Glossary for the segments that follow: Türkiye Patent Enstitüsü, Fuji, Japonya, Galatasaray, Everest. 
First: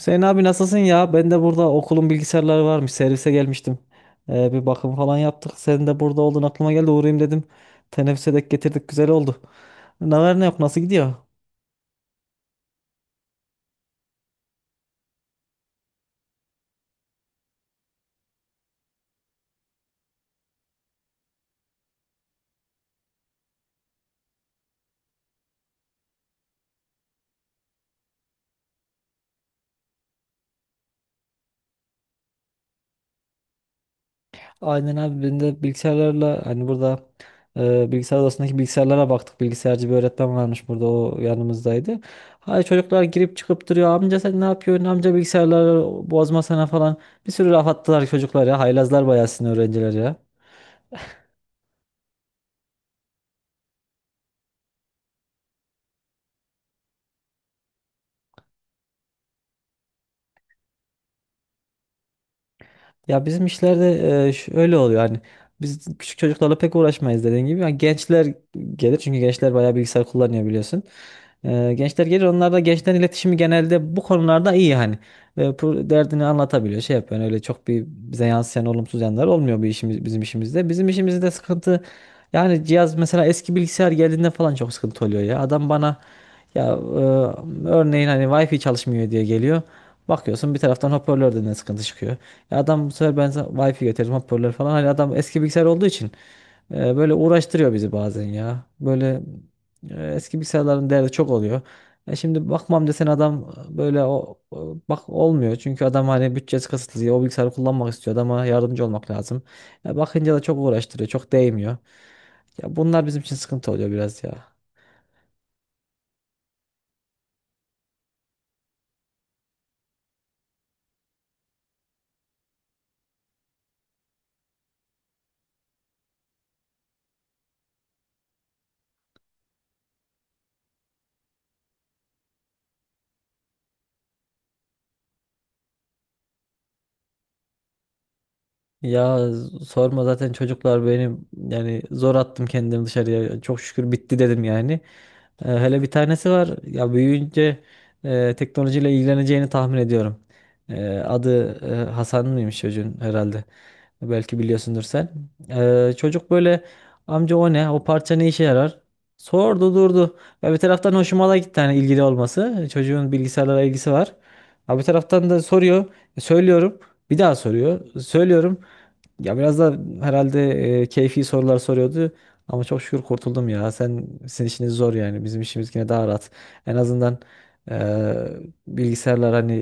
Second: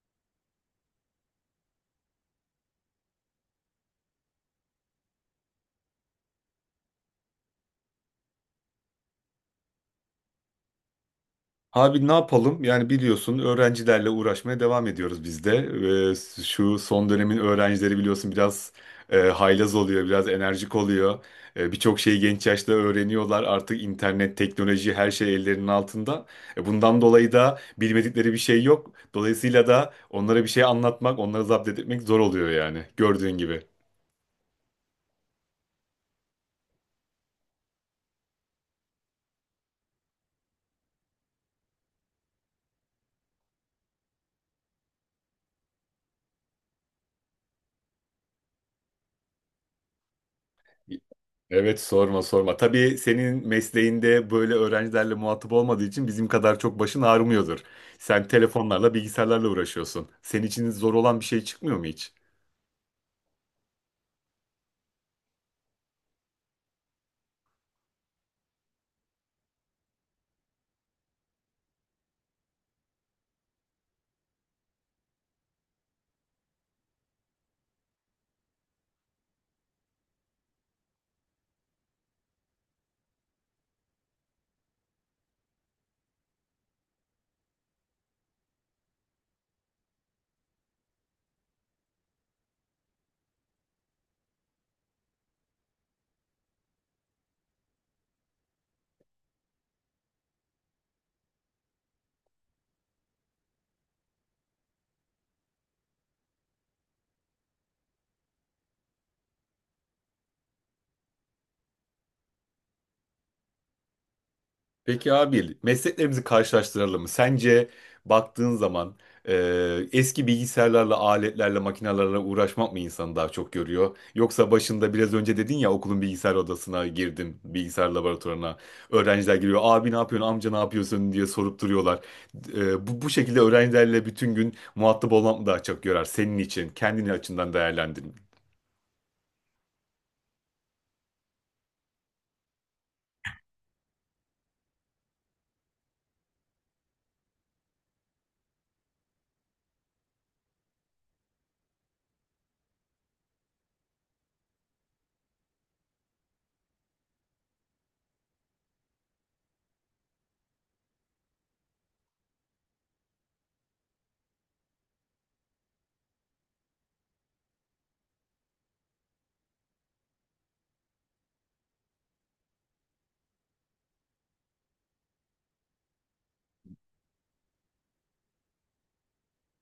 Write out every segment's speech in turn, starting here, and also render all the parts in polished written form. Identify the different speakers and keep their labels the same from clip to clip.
Speaker 1: Hüseyin abi nasılsın ya? Ben de burada okulun bilgisayarları varmış. Servise gelmiştim. Bir bakım falan yaptık. Senin de burada olduğun aklıma geldi. Uğrayayım dedim. Teneffüse dek getirdik. Güzel oldu. Ne var ne yok? Nasıl gidiyor?
Speaker 2: Abi ne yapalım? Yani biliyorsun öğrencilerle uğraşmaya devam ediyoruz biz de. Şu son dönemin öğrencileri biliyorsun biraz haylaz oluyor, biraz enerjik oluyor. Birçok şeyi genç yaşta öğreniyorlar. Artık internet, teknoloji her şey ellerinin altında. Bundan dolayı da bilmedikleri bir şey yok. Dolayısıyla da onlara bir şey anlatmak, onları zapt etmek zor oluyor yani gördüğün gibi.
Speaker 1: Aynen abi ben de bilgisayarlarla hani burada bilgisayar odasındaki bilgisayarlara baktık. Bilgisayarcı bir öğretmen varmış burada, o yanımızdaydı. Hay, çocuklar girip çıkıp duruyor. Amca sen ne yapıyorsun? Amca bilgisayarları bozmasana falan. Bir sürü laf attılar çocuklar ya. Haylazlar bayağı sizin öğrenciler ya.
Speaker 2: Evet, sorma sorma. Tabii senin mesleğinde böyle öğrencilerle muhatap olmadığı için bizim kadar çok başın ağrımıyordur. Sen telefonlarla, bilgisayarlarla uğraşıyorsun. Senin için zor olan bir şey çıkmıyor mu hiç?
Speaker 1: Ya bizim işlerde şöyle oluyor: hani biz küçük çocuklarla pek uğraşmayız, dediğin gibi. Yani gençler gelir, çünkü gençler bayağı bilgisayar kullanıyor biliyorsun. Gençler gelir, onlar da gençlerin iletişimi genelde bu konularda iyi hani. Derdini anlatabiliyor, şey yapıyor. Yani öyle çok bir bize yansıyan olumsuz yanlar olmuyor bizim işimizde. Bizim işimizde sıkıntı, yani cihaz mesela eski bilgisayar geldiğinde falan çok sıkıntı oluyor ya. Adam bana ya, örneğin hani Wi-Fi çalışmıyor diye geliyor. Bakıyorsun bir taraftan hoparlörden de sıkıntı çıkıyor. Adam, bu sefer ben sana Wi-Fi getirdim, hoparlör falan. Hani adam eski bilgisayar olduğu için böyle uğraştırıyor bizi bazen ya. Böyle eski bilgisayarların değeri çok oluyor. Şimdi bakmam desen adam, böyle bak olmuyor. Çünkü adam hani bütçesi kısıtlı. O bilgisayarı kullanmak istiyor. Adama yardımcı olmak lazım. Bakınca da çok uğraştırıyor. Çok değmiyor. Ya bunlar bizim için sıkıntı oluyor biraz ya.
Speaker 2: Peki abi mesleklerimizi karşılaştıralım mı? Sence baktığın zaman e, eski bilgisayarlarla, aletlerle, makinelerle uğraşmak mı insanı daha çok görüyor? Yoksa başında biraz önce dedin ya okulun bilgisayar odasına girdim, bilgisayar laboratuvarına. Öğrenciler giriyor abi ne yapıyorsun, amca ne yapıyorsun diye sorup duruyorlar. Bu şekilde öğrencilerle bütün gün muhatap olmak mı daha çok görer senin için? Kendini açından değerlendirin.
Speaker 1: Ya, sorma, zaten çocuklar benim, yani zor attım kendimi dışarıya. Çok şükür bitti dedim yani. Hele bir tanesi var. Ya büyüyünce teknolojiyle ilgileneceğini tahmin ediyorum. Adı Hasan mıymış çocuğun, herhalde. Belki biliyorsundur sen. Çocuk böyle, amca o ne? O parça ne işe yarar? Sordu durdu. Ya bir taraftan hoşuma da gitti hani, ilgili olması. Çocuğun bilgisayarlara ilgisi var. Ha bir taraftan da soruyor. Söylüyorum. Bir daha soruyor. Söylüyorum. Ya biraz da herhalde keyfi sorular soruyordu. Ama çok şükür kurtuldum ya. Sizin işiniz zor yani. Bizim işimiz yine daha rahat. En azından e, bilgisayarlar hani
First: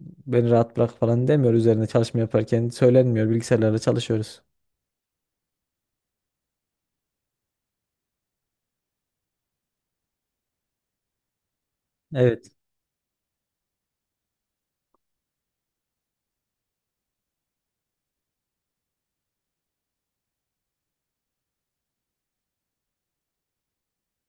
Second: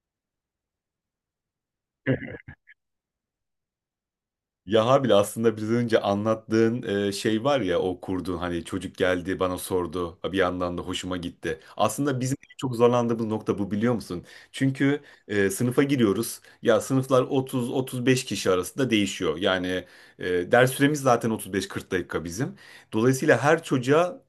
Speaker 1: beni rahat bırak falan demiyor, üzerine çalışma yaparken söylenmiyor, bilgisayarlarla çalışıyoruz.
Speaker 2: Yaha bile aslında biraz önce anlattığın şey var ya o kurduğun hani çocuk geldi bana sordu bir yandan da hoşuma gitti. Aslında bizim
Speaker 1: Evet.
Speaker 2: en çok zorlandığımız nokta bu biliyor musun? Çünkü sınıfa giriyoruz ya sınıflar 30-35 kişi arasında değişiyor. Yani ders süremiz zaten 35-40 dakika bizim. Dolayısıyla her çocuğa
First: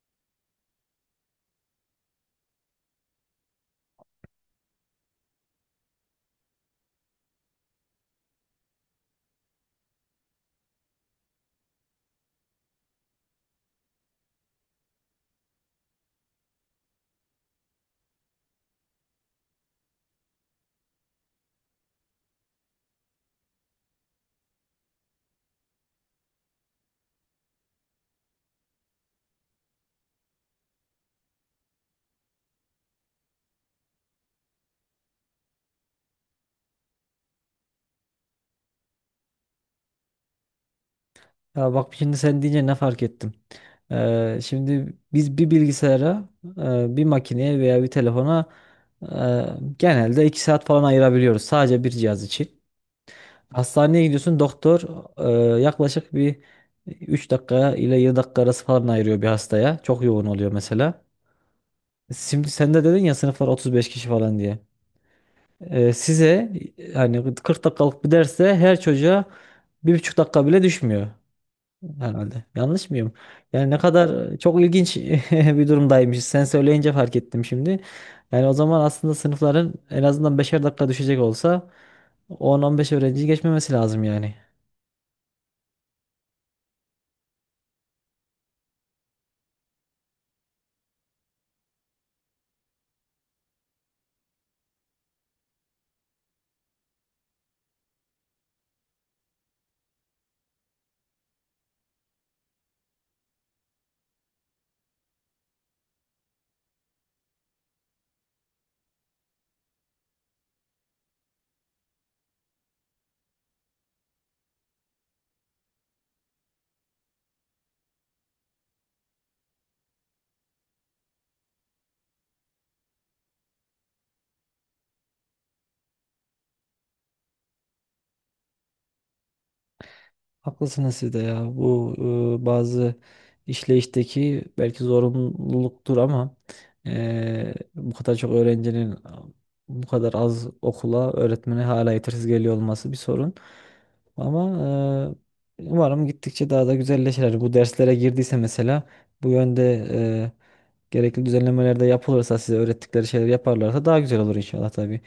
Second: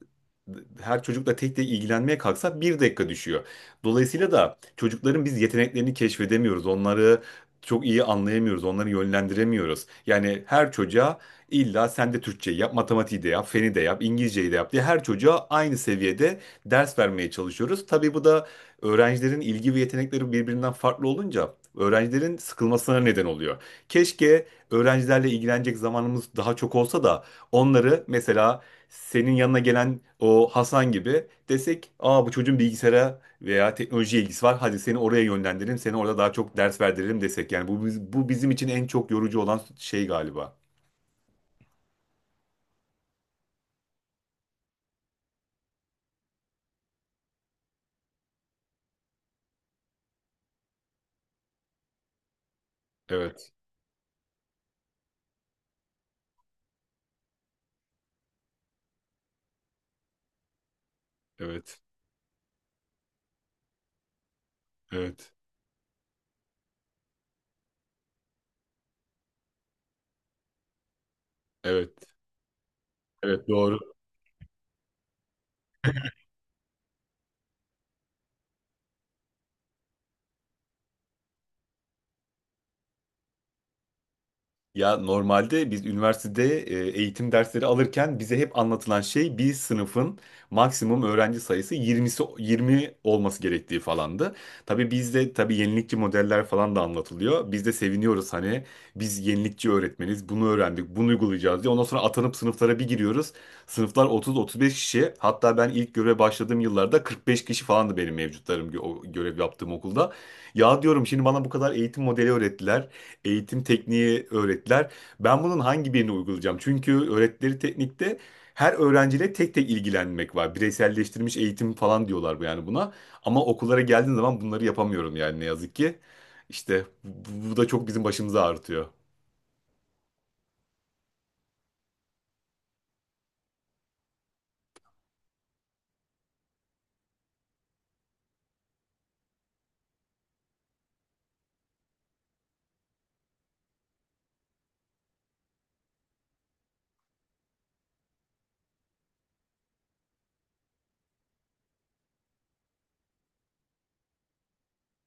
Speaker 2: her çocukla tek tek ilgilenmeye kalksak bir dakika düşüyor. Dolayısıyla da çocukların biz yeteneklerini keşfedemiyoruz. Onları çok iyi anlayamıyoruz, onları yönlendiremiyoruz. Yani her çocuğa illa sen de Türkçeyi yap, matematiği de yap, feni de yap, İngilizceyi de yap diye her çocuğa aynı seviyede ders vermeye çalışıyoruz. Tabii bu da öğrencilerin ilgi ve yetenekleri birbirinden farklı olunca öğrencilerin sıkılmasına neden oluyor. Keşke öğrencilerle ilgilenecek zamanımız daha çok olsa da onları mesela senin yanına gelen o Hasan gibi desek, "Aa bu çocuğun bilgisayara veya teknoloji ilgisi var. Hadi seni oraya yönlendirelim, seni orada daha çok ders verdirelim" desek. Yani bu bizim için en çok yorucu olan şey galiba.
Speaker 1: Ya bak, şimdi sen deyince ne fark ettim. Şimdi biz bir bilgisayara, bir makineye veya bir telefona e, genelde 2 saat falan ayırabiliyoruz sadece bir cihaz için.
Speaker 2: Evet,
Speaker 1: Hastaneye gidiyorsun, doktor yaklaşık bir 3 dakika ile 7 dakika arası falan ayırıyor bir hastaya. Çok yoğun oluyor mesela.
Speaker 2: evet,
Speaker 1: Şimdi sen de dedin ya, sınıflar 35 kişi falan diye.
Speaker 2: evet,
Speaker 1: Size hani 40 dakikalık bir derse her çocuğa 1,5 dakika bile düşmüyor
Speaker 2: evet,
Speaker 1: herhalde. Yanlış mıyım?
Speaker 2: evet, evet,
Speaker 1: Yani
Speaker 2: doğru.
Speaker 1: ne kadar çok ilginç bir durumdaymış. Sen söyleyince fark ettim şimdi. Yani o zaman aslında sınıfların en azından beşer dakika düşecek olsa 10-15 öğrenci geçmemesi lazım yani.
Speaker 2: Ya normalde biz üniversitede eğitim dersleri alırken bize hep anlatılan şey bir sınıfın maksimum öğrenci sayısı 20'si 20 olması gerektiği falandı. Tabii bizde tabii yenilikçi modeller falan da anlatılıyor. Biz de seviniyoruz hani biz yenilikçi öğretmeniz bunu öğrendik bunu uygulayacağız diye. Ondan sonra atanıp sınıflara bir giriyoruz. Sınıflar 30-35 kişi, hatta ben ilk göreve başladığım yıllarda 45 kişi falandı benim mevcutlarım o görev yaptığım okulda. Ya diyorum şimdi bana bu kadar eğitim modeli öğrettiler, eğitim tekniği öğrettiler. Ben bunun hangi birini uygulayacağım? Çünkü öğrettikleri teknikte her öğrenciyle tek tek ilgilenmek var. Bireyselleştirilmiş eğitim falan diyorlar bu yani buna. Ama okullara geldiğim zaman bunları yapamıyorum yani ne yazık ki. İşte bu da çok bizim başımızı ağrıtıyor.
Speaker 1: Haklısınız siz de ya. Bu bazı işleyişteki belki zorunluluktur, ama bu kadar çok öğrencinin, bu kadar az okula, öğretmene hala yetersiz geliyor olması bir sorun. Ama umarım gittikçe daha da güzelleşir. Yani bu derslere girdiyse mesela, bu yönde e, gerekli düzenlemeler de yapılırsa, size öğrettikleri şeyler yaparlarsa daha güzel olur inşallah tabii.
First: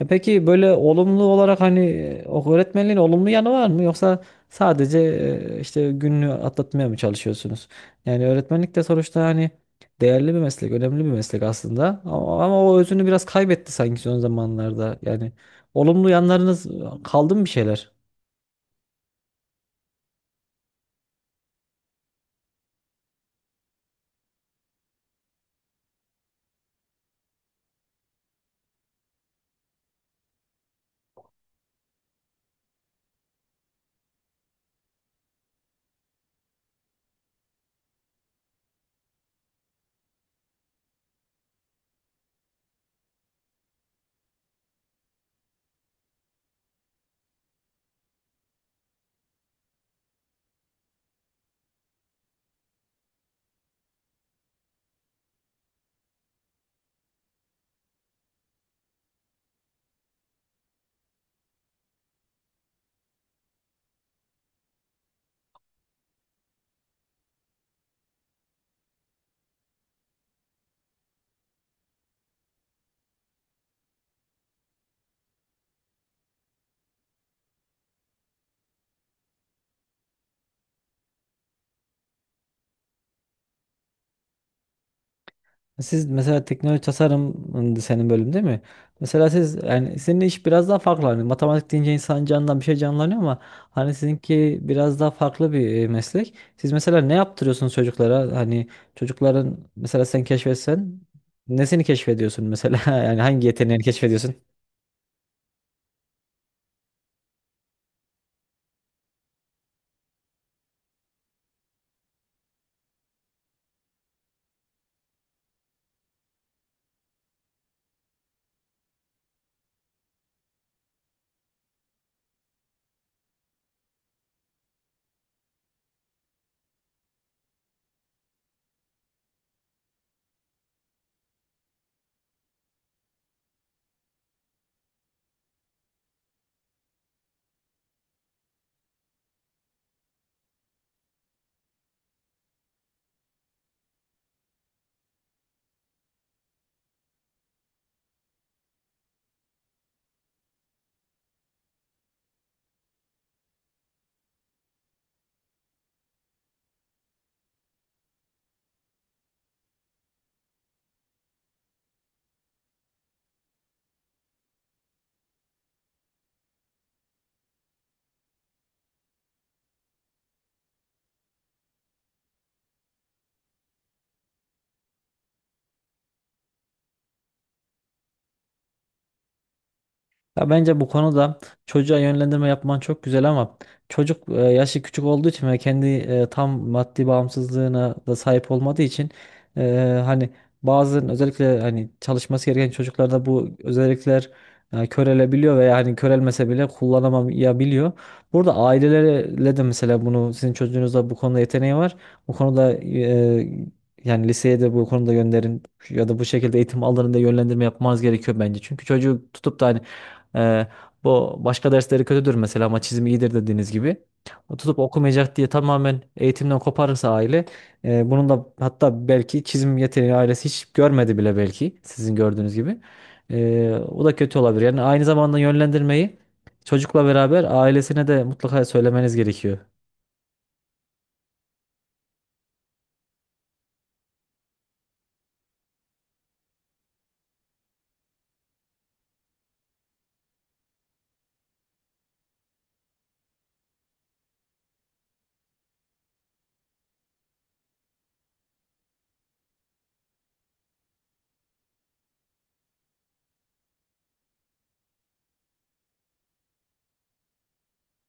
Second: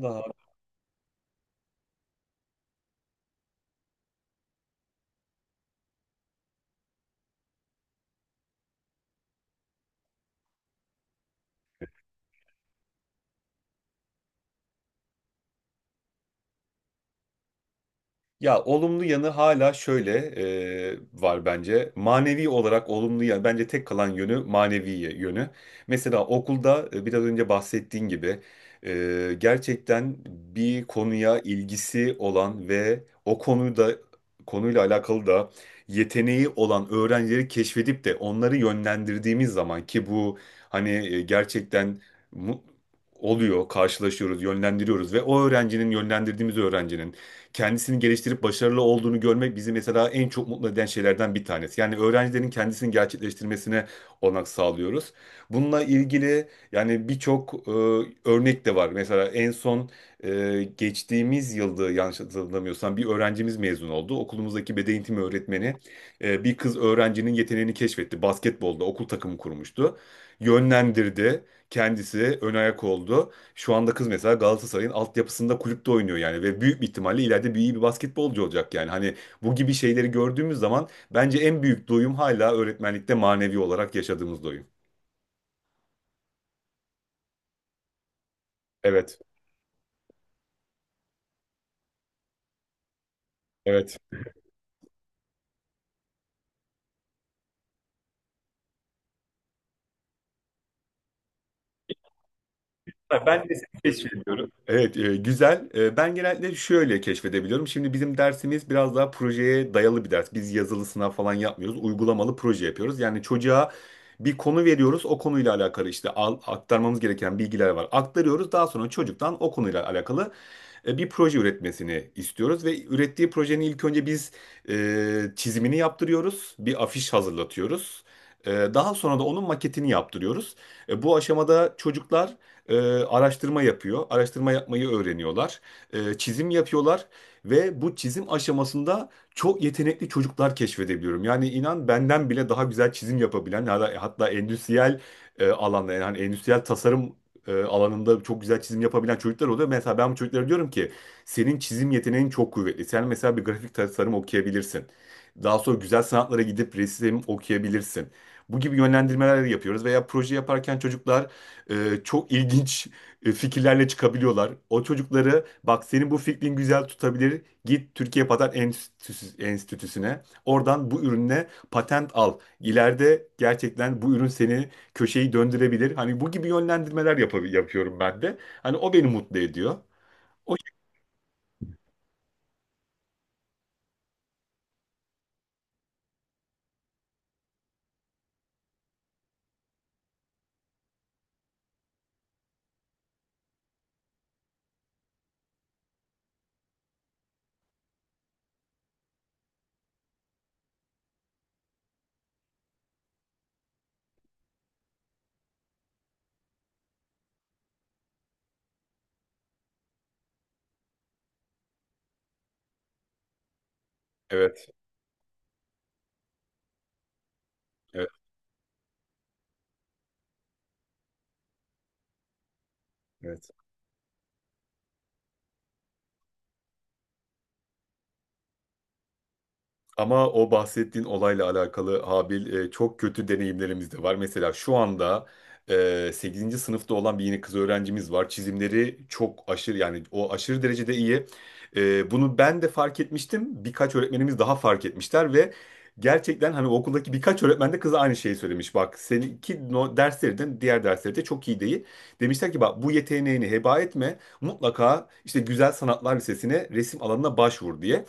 Speaker 1: Peki böyle olumlu olarak hani o öğretmenliğin olumlu yanı var mı? Yoksa sadece işte gününü atlatmaya mı çalışıyorsunuz? Yani öğretmenlik de sonuçta hani değerli bir meslek, önemli bir meslek aslında. Ama o özünü biraz kaybetti sanki son zamanlarda. Yani olumlu yanlarınız kaldı mı bir şeyler?
Speaker 2: Ya olumlu yanı hala şöyle var bence. Manevi olarak olumlu yanı bence tek kalan yönü manevi yönü. Mesela okulda biraz önce bahsettiğin gibi gerçekten bir konuya ilgisi olan ve o konuda konuyla alakalı da yeteneği olan öğrencileri keşfedip de onları yönlendirdiğimiz zaman ki bu hani gerçekten mu- oluyor, karşılaşıyoruz, yönlendiriyoruz ve o öğrencinin yönlendirdiğimiz öğrencinin kendisini geliştirip başarılı olduğunu görmek bizi mesela en çok mutlu eden şeylerden bir tanesi. Yani öğrencilerin kendisini gerçekleştirmesine olanak sağlıyoruz. Bununla ilgili yani birçok örnek de var. Mesela en son geçtiğimiz yılda yanlış hatırlamıyorsam bir öğrencimiz mezun oldu. Okulumuzdaki beden eğitimi öğretmeni bir kız öğrencinin yeteneğini keşfetti. Basketbolda okul takımı kurmuştu. Yönlendirdi. Kendisi ön ayak oldu. Şu anda kız mesela Galatasaray'ın altyapısında kulüpte oynuyor yani ve büyük bir ihtimalle ileride bir iyi bir basketbolcu olacak yani. Hani bu gibi şeyleri gördüğümüz zaman bence en büyük doyum hala öğretmenlikte manevi olarak yaşadığımız doyum.
Speaker 1: Siz mesela teknoloji tasarım, senin bölüm değil mi?
Speaker 2: Evet,
Speaker 1: Mesela siz, yani senin iş biraz daha farklı. Hani matematik deyince insan canından bir şey canlanıyor, ama hani
Speaker 2: evet.
Speaker 1: sizinki biraz daha farklı bir meslek. Siz mesela ne yaptırıyorsunuz çocuklara? Hani çocukların mesela sen keşfetsen, nesini keşfediyorsun mesela? Yani hangi
Speaker 2: Ben de seni
Speaker 1: yeteneğini keşfediyorsun?
Speaker 2: keşfediyorum. Evet, güzel. Ben genellikle şöyle keşfedebiliyorum. Şimdi bizim dersimiz biraz daha projeye dayalı bir ders. Biz yazılı sınav falan yapmıyoruz. Uygulamalı proje yapıyoruz. Yani çocuğa bir konu veriyoruz. O konuyla alakalı işte aktarmamız gereken bilgiler var. Aktarıyoruz. Daha sonra çocuktan o konuyla alakalı bir proje üretmesini istiyoruz ve ürettiği projenin ilk önce biz çizimini yaptırıyoruz, bir afiş hazırlatıyoruz. Daha sonra da onun maketini yaptırıyoruz. Bu aşamada çocuklar e, araştırma yapıyor. Araştırma yapmayı öğreniyorlar. Çizim yapıyorlar ve bu çizim aşamasında çok yetenekli çocuklar keşfedebiliyorum. Yani inan benden bile daha güzel çizim yapabilen, hatta endüstriyel alanda, yani hani endüstriyel tasarım alanında çok güzel çizim yapabilen çocuklar oluyor. Mesela ben bu çocuklara diyorum ki senin çizim yeteneğin çok kuvvetli. Sen mesela bir grafik tasarım okuyabilirsin. Daha sonra güzel sanatlara gidip resim okuyabilirsin. Bu gibi yönlendirmeler yapıyoruz veya proje yaparken çocuklar çok ilginç fikirlerle çıkabiliyorlar. O çocukları bak senin bu fikrin güzel tutabilir. Git Türkiye Patent Enstitüsü'ne. Oradan bu ürüne patent al. İleride gerçekten bu ürün seni köşeyi döndürebilir. Hani bu gibi yönlendirmeler yapıyorum ben de. Hani o beni mutlu ediyor.
Speaker 1: Ya
Speaker 2: O,
Speaker 1: bence bu konuda çocuğa yönlendirme yapman çok güzel, ama çocuk yaşı küçük olduğu için ve kendi tam maddi bağımsızlığına da sahip olmadığı için hani bazı, özellikle hani çalışması gereken çocuklarda bu özellikler körelebiliyor veya hani körelmese bile kullanamayabiliyor. Burada ailelerle de mesela, bunu sizin çocuğunuzda bu konuda yeteneği var. Bu konuda, yani liseye de bu konuda gönderin ya da bu şekilde eğitim alanında yönlendirme yapmanız gerekiyor bence. Çünkü çocuğu tutup da hani ee, bu başka dersleri kötüdür mesela, ama çizim iyidir, dediğiniz gibi. O
Speaker 2: evet,
Speaker 1: tutup okumayacak diye tamamen eğitimden koparırsa aile,
Speaker 2: evet,
Speaker 1: bunun da, hatta belki çizim yeteneği ailesi hiç görmedi bile, belki sizin gördüğünüz gibi.
Speaker 2: evet.
Speaker 1: O da kötü olabilir. Yani aynı zamanda yönlendirmeyi çocukla beraber ailesine de mutlaka söylemeniz gerekiyor.
Speaker 2: Ama o bahsettiğin olayla alakalı Habil, çok kötü deneyimlerimiz de var. Mesela şu anda 8. sınıfta olan bir yeni kız öğrencimiz var. Çizimleri çok aşırı, yani o aşırı derecede iyi. Bunu ben de fark etmiştim. Birkaç öğretmenimiz daha fark etmişler ve gerçekten hani okuldaki birkaç öğretmen de kıza aynı şeyi söylemiş. Bak seninki no, derslerden diğer dersleri de çok iyi değil. Demişler ki bak bu yeteneğini heba etme. Mutlaka işte Güzel Sanatlar Lisesi'ne resim alanına başvur diye.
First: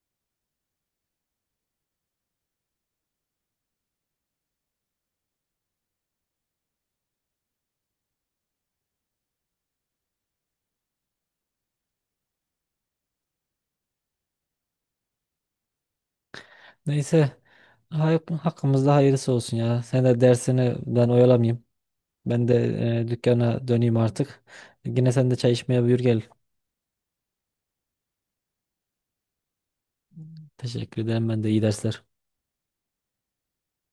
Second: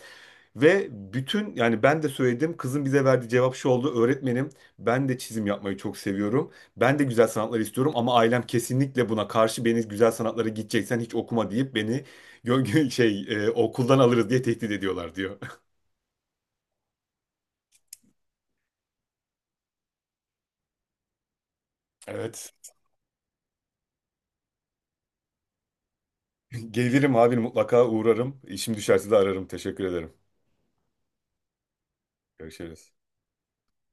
Speaker 2: Ve bütün, yani ben de söyledim, kızın bize verdiği cevap şu oldu. Öğretmenim, ben de çizim yapmayı çok seviyorum. Ben de güzel sanatlar istiyorum ama ailem kesinlikle buna karşı, beni güzel sanatlara gideceksen hiç okuma deyip beni şey, okuldan alırız diye tehdit ediyorlar diyor.
Speaker 1: Neyse, hakkımızda hayırlısı olsun ya. Sen de dersini, ben oyalamayayım. Ben
Speaker 2: Evet.
Speaker 1: de dükkana döneyim artık. Yine sen de çay içmeye buyur gel.
Speaker 2: Gelirim abi, mutlaka uğrarım. İşim düşerse de ararım. Teşekkür ederim.
Speaker 1: Teşekkür ederim. Ben de iyi dersler.
Speaker 2: Görüşürüz.